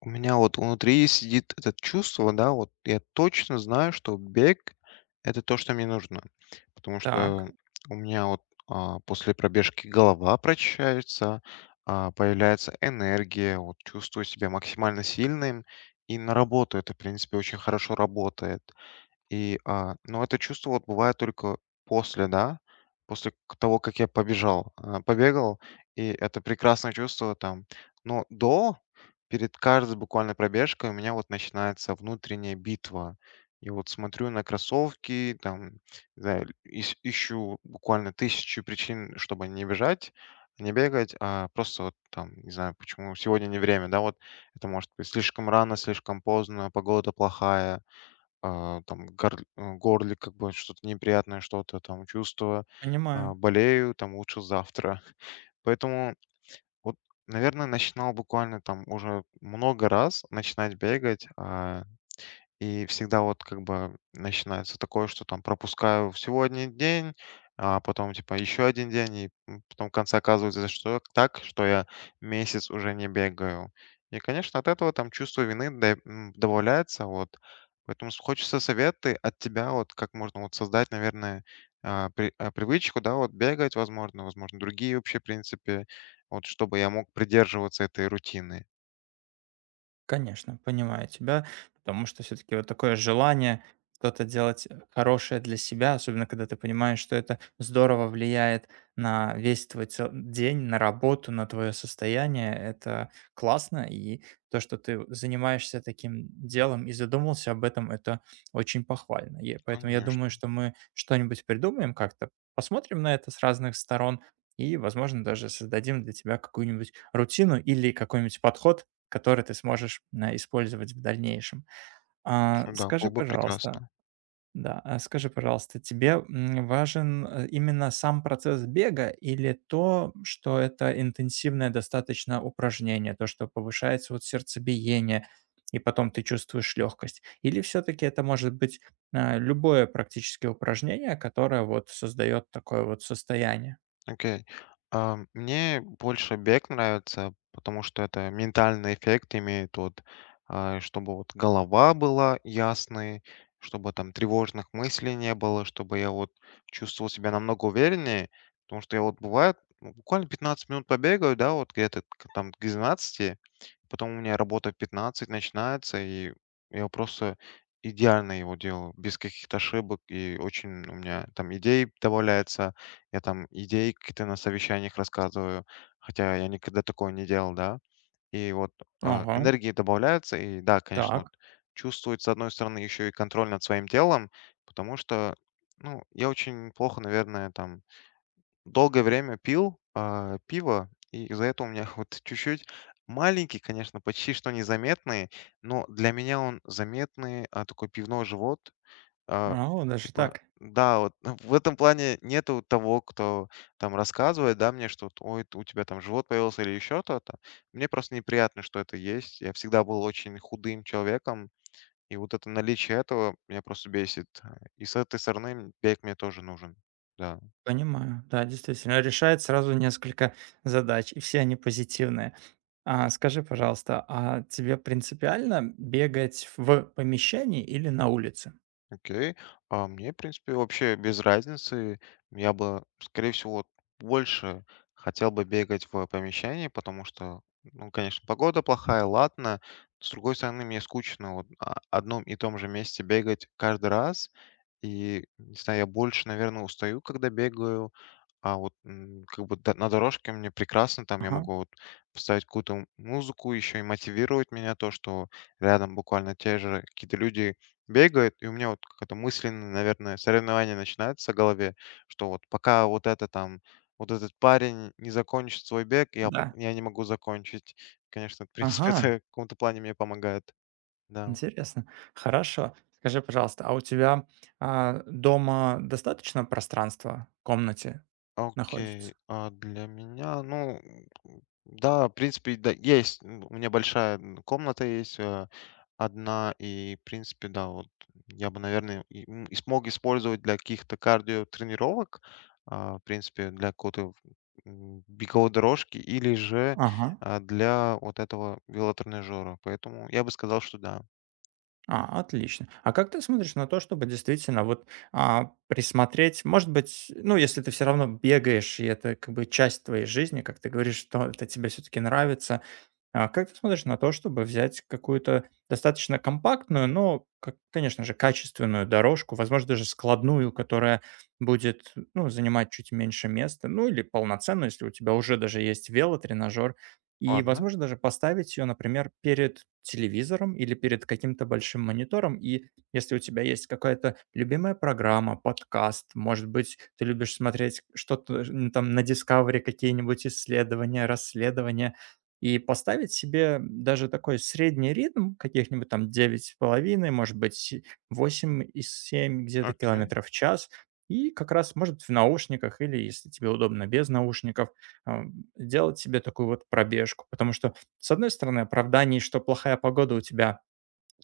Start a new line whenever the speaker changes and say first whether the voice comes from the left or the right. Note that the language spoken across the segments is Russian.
left: У меня вот внутри сидит это чувство, да, вот я точно знаю, что бег- это то, что мне нужно. Потому
right: Так,
left: что у меня вот, после пробежки голова прочищается, появляется энергия, вот чувствую себя максимально сильным, и на работу это, в принципе, очень хорошо работает. И но это чувство вот бывает только после, да, после того, как я побежал, побегал, и это прекрасное чувство там. Но до, перед каждой буквально пробежкой у меня вот начинается внутренняя битва. И вот смотрю на кроссовки, там, не знаю, ищу буквально тысячу причин, чтобы не бежать, не бегать, а просто вот там, не знаю, почему сегодня не время, да, вот это может быть слишком рано, слишком поздно, погода плохая, там горле как бы что-то неприятное, что-то там чувство,
right: понимаю.
left: болею, там лучше завтра. Поэтому вот, наверное, начинал буквально там уже много раз начинать бегать, и всегда вот как бы начинается такое, что там пропускаю сегодня день, а потом типа еще один день, и потом в конце оказывается, что так, что я месяц уже не бегаю. И, конечно, от этого там чувство вины добавляется, вот. Поэтому хочется советы от тебя, вот как можно вот создать, наверное, привычку, да, вот бегать, возможно, возможно, другие вообще, в принципе, вот чтобы я мог придерживаться этой рутины.
right: Конечно, понимаю тебя, потому что все-таки вот такое желание что-то делать хорошее для себя, особенно когда ты понимаешь, что это здорово влияет на весь твой день, на работу, на твое состояние, это классно. И то, что ты занимаешься таким делом и задумался об этом, это очень похвально. И поэтому я думаю,
left: Конечно,
right: что мы что-нибудь придумаем как-то, посмотрим на это с разных сторон и, возможно, даже создадим для тебя какую-нибудь рутину или какой-нибудь подход, который ты сможешь, использовать в дальнейшем.
left: что
right: А,
left: да,
right: скажи,
left: было бы
right: пожалуйста,
left: прекрасно.
right: да, а скажи, пожалуйста, тебе, важен, именно сам процесс бега или то, что это интенсивное достаточно упражнение, то, что повышается вот сердцебиение, и потом ты чувствуешь легкость? Или все-таки это может быть, любое практически упражнение, которое вот создает такое вот состояние?
left: Окей. Мне больше бег нравится, потому что это ментальный эффект имеет вот, чтобы вот голова была ясной, чтобы там тревожных мыслей не было, чтобы я вот чувствовал себя намного увереннее, потому что я вот бывает ну, буквально 15 минут побегаю, да, вот где-то там к 12. Потом у меня работа в 15 начинается, и я просто идеально его делаю, без каких-то ошибок. И очень у меня там идей добавляется. Я там идеи какие-то на совещаниях рассказываю, хотя я никогда такого не делал, да. И вот
right: Ого,
left: энергии добавляется, и да, конечно, вот
right: так.
left: чувствует, с одной стороны, еще и контроль над своим телом, потому что, ну, я очень плохо, наверное, там долгое время пил, пиво, и из-за этого у меня вот чуть-чуть маленький, конечно, почти что незаметный, но для меня он заметный, такой пивной живот. А,
right: О, даже
left: типа,
right: так.
left: да, вот в этом плане нету того, кто там рассказывает, да, мне, что вот, ой, у тебя там живот появился или еще что-то. Мне просто неприятно, что это есть. Я всегда был очень худым человеком, и вот это наличие этого меня просто бесит. И с этой стороны бег мне тоже нужен. Да.
right: Понимаю. Да, действительно, решает сразу несколько задач, и все они позитивные. А скажи, пожалуйста, тебе принципиально бегать в помещении или на улице?
left: Окей. А мне, в принципе, вообще без разницы. Я бы, скорее всего, больше хотел бы бегать в помещении, потому что, ну, конечно, погода плохая, ладно. С другой стороны, мне скучно вот одном и том же месте бегать каждый раз. И, не знаю, я больше, наверное, устаю, когда бегаю. А вот, как бы д на дорожке мне прекрасно, там я
right: Ага,
left: могу вот поставить какую-то музыку, еще и мотивировать меня то, что рядом буквально те же какие-то люди бегают, и у меня вот какое-то мысленное, наверное, соревнование начинается в голове, что вот пока вот это там, вот этот парень не закончит свой бег, я,
right: да.
left: я не могу закончить. Конечно, в принципе, это
right: Ага,
left: в каком-то плане мне помогает. Да.
right: интересно. Хорошо. Скажи, пожалуйста, а у тебя, дома достаточно пространства в комнате находится?
left: Окей, а для меня, ну, да, в принципе, да, есть. У меня большая комната есть, э, одна, и, в принципе, да, вот я бы, наверное, и смог использовать для каких-то кардиотренировок, в принципе, для какой-то беговой дорожки или же
right: Ага.
left: для вот этого велотренажера. Поэтому я бы сказал, что да.
right: Отлично. А как ты смотришь на то, чтобы действительно вот присмотреть, может быть, ну, если ты все равно бегаешь, и это как бы часть твоей жизни, как ты говоришь, что это тебе все-таки нравится, а как ты смотришь на то, чтобы взять какую-то достаточно компактную, но, как, конечно же, качественную дорожку, возможно, даже складную, которая будет, ну, занимать чуть меньше места, ну или полноценную, если у тебя уже даже есть велотренажер, и,
left: Ладно,
right: возможно, даже поставить ее, например, перед телевизором или перед каким-то большим монитором. И если у тебя есть какая-то любимая программа, подкаст, может быть, ты любишь смотреть что-то, там на Discovery, какие-нибудь исследования, расследования, и поставить себе даже такой средний ритм каких-нибудь там 9,5, может быть, 8 и 7 где-то
left: окей,
right: километров в час. И как раз, может, в наушниках или, если тебе удобно, без наушников, делать себе такую вот пробежку. Потому что, с одной стороны, оправданий, что плохая погода у тебя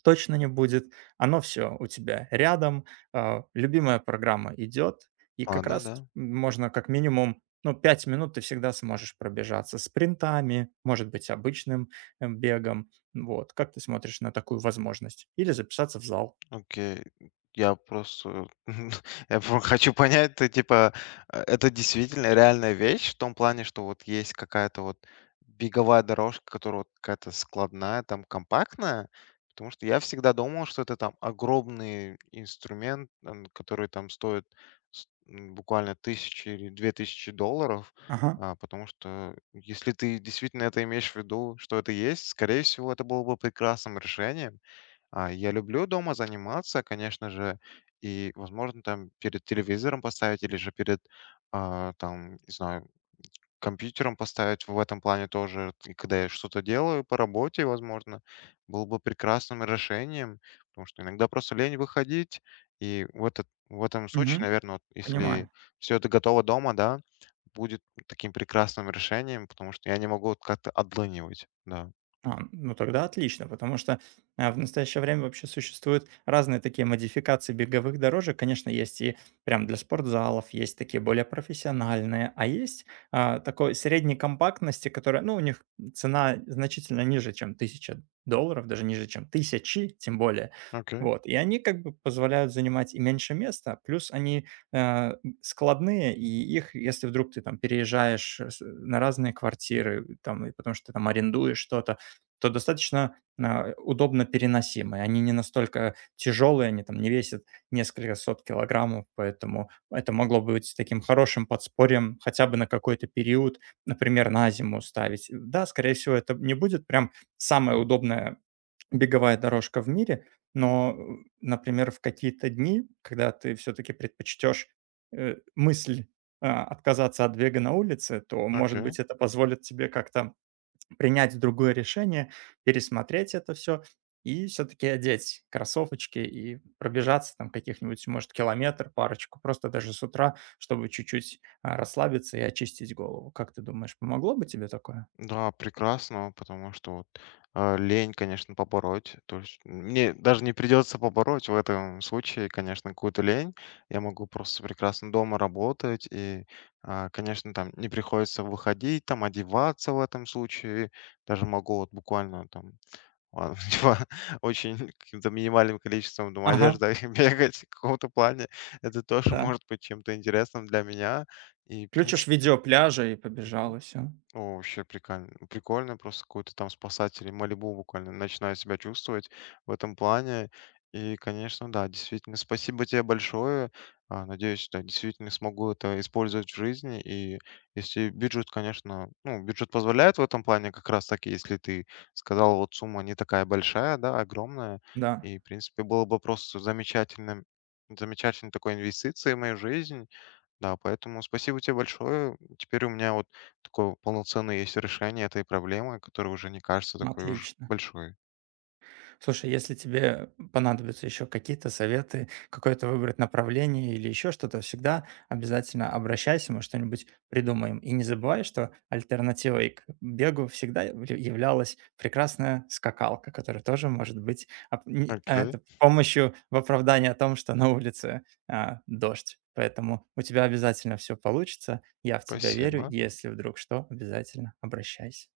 right: точно не будет. Оно все у тебя рядом, любимая программа идет, и как
left: ладно,
right: раз
left: да.
right: можно как минимум, ну, 5 минут ты всегда сможешь пробежаться спринтами, может быть, обычным, бегом. Вот, как ты смотришь на такую возможность? Или записаться в зал.
left: Окей. Я просто я про хочу понять, ты типа, это действительно реальная вещь в том плане, что вот есть какая-то вот беговая дорожка, которая вот какая-то складная, там компактная? Потому что я всегда думал, что это там огромный инструмент, который там стоит буквально тысячи или две тысячи долларов.
right: Ага,
left: Потому что если ты действительно это имеешь в виду, что это есть, скорее всего, это было бы прекрасным решением. Я люблю дома заниматься, конечно же, и, возможно, там перед телевизором поставить или же перед, там, не знаю, компьютером поставить в этом плане тоже. И когда я что-то делаю по работе, возможно, было бы прекрасным решением, потому что иногда просто лень выходить. В этом случае,
right: мгм.
left: наверное, вот
right: Понимаю.
left: если все это готово дома, да, будет таким прекрасным решением, потому что я не могу вот как-то отлынивать. Да.
right: Ну тогда отлично, потому что в настоящее время вообще существуют разные такие модификации беговых дорожек. Конечно, есть и прям для спортзалов, есть такие более профессиональные, а есть такой средней компактности, которая, ну, у них цена значительно ниже, чем 1000 долларов, даже ниже, чем тысячи, тем более.
left: Окей,
right: Вот, и они как бы позволяют занимать и меньше места, плюс они э, складные, и их, если вдруг ты там переезжаешь, на разные квартиры, там, и потому что ты там арендуешь что-то, то достаточно, удобно переносимые. Они не настолько тяжелые, они там не весят несколько сот килограммов, поэтому это могло бы быть таким хорошим подспорьем хотя бы на какой-то период, например, на зиму ставить. Да, скорее всего, это не будет прям самая удобная беговая дорожка в мире, но, например, в какие-то дни, когда ты все-таки предпочтешь, мысль, отказаться от бега на улице, то, может
left: окей.
right: быть, это позволит тебе как-то принять другое решение, пересмотреть это все и все таки одеть кроссовочки и пробежаться там каких-нибудь, может, километр, парочку, просто даже с утра, чтобы чуть-чуть, расслабиться и очистить голову. Как ты думаешь, помогло бы тебе такое?
left: Да, прекрасно, потому что вот, лень, конечно, побороть. То есть мне даже не придется побороть в этом случае, конечно, какую-то лень. Я могу просто прекрасно дома работать и, конечно, там не приходится выходить, там одеваться в этом случае. Даже могу вот буквально там ладно, типа, очень каким-то минимальным количеством там
right: Ага,
left: одежды бегать в каком-то плане. Это тоже
right: да.
left: может быть чем-то интересным для меня. И, в
right: Включишь
left: принципе
right: видео пляжа и побежал, и всё.
left: о, вообще прикольно, прикольно, просто какой-то там спасатель Малибу буквально начинаю себя чувствовать в этом плане. И, конечно, да, действительно, спасибо тебе большое. Надеюсь, да, действительно смогу это использовать в жизни. И если бюджет, конечно, ну, бюджет позволяет в этом плане как раз таки, если ты сказал, вот сумма не такая большая, да, огромная.
right: Да,
left: И, в принципе, было бы просто замечательным, замечательной такой инвестицией в мою жизнь. Да, поэтому спасибо тебе большое. Теперь у меня вот такое полноценное есть решение этой проблемы, которая уже не кажется такой уж
right: отлично.
left: большой.
right: Слушай, если тебе понадобятся еще какие-то советы, какое-то выбрать направление или еще что-то, всегда обязательно обращайся, мы что-нибудь придумаем. И не забывай, что альтернативой к бегу всегда являлась прекрасная скакалка, которая тоже может быть,
left: Окей,
right: это, помощью в оправдании о том, что на улице, дождь. Поэтому у тебя обязательно все получится. Я в тебя верю.
left: спасибо.
right: Если вдруг что, обязательно обращайся.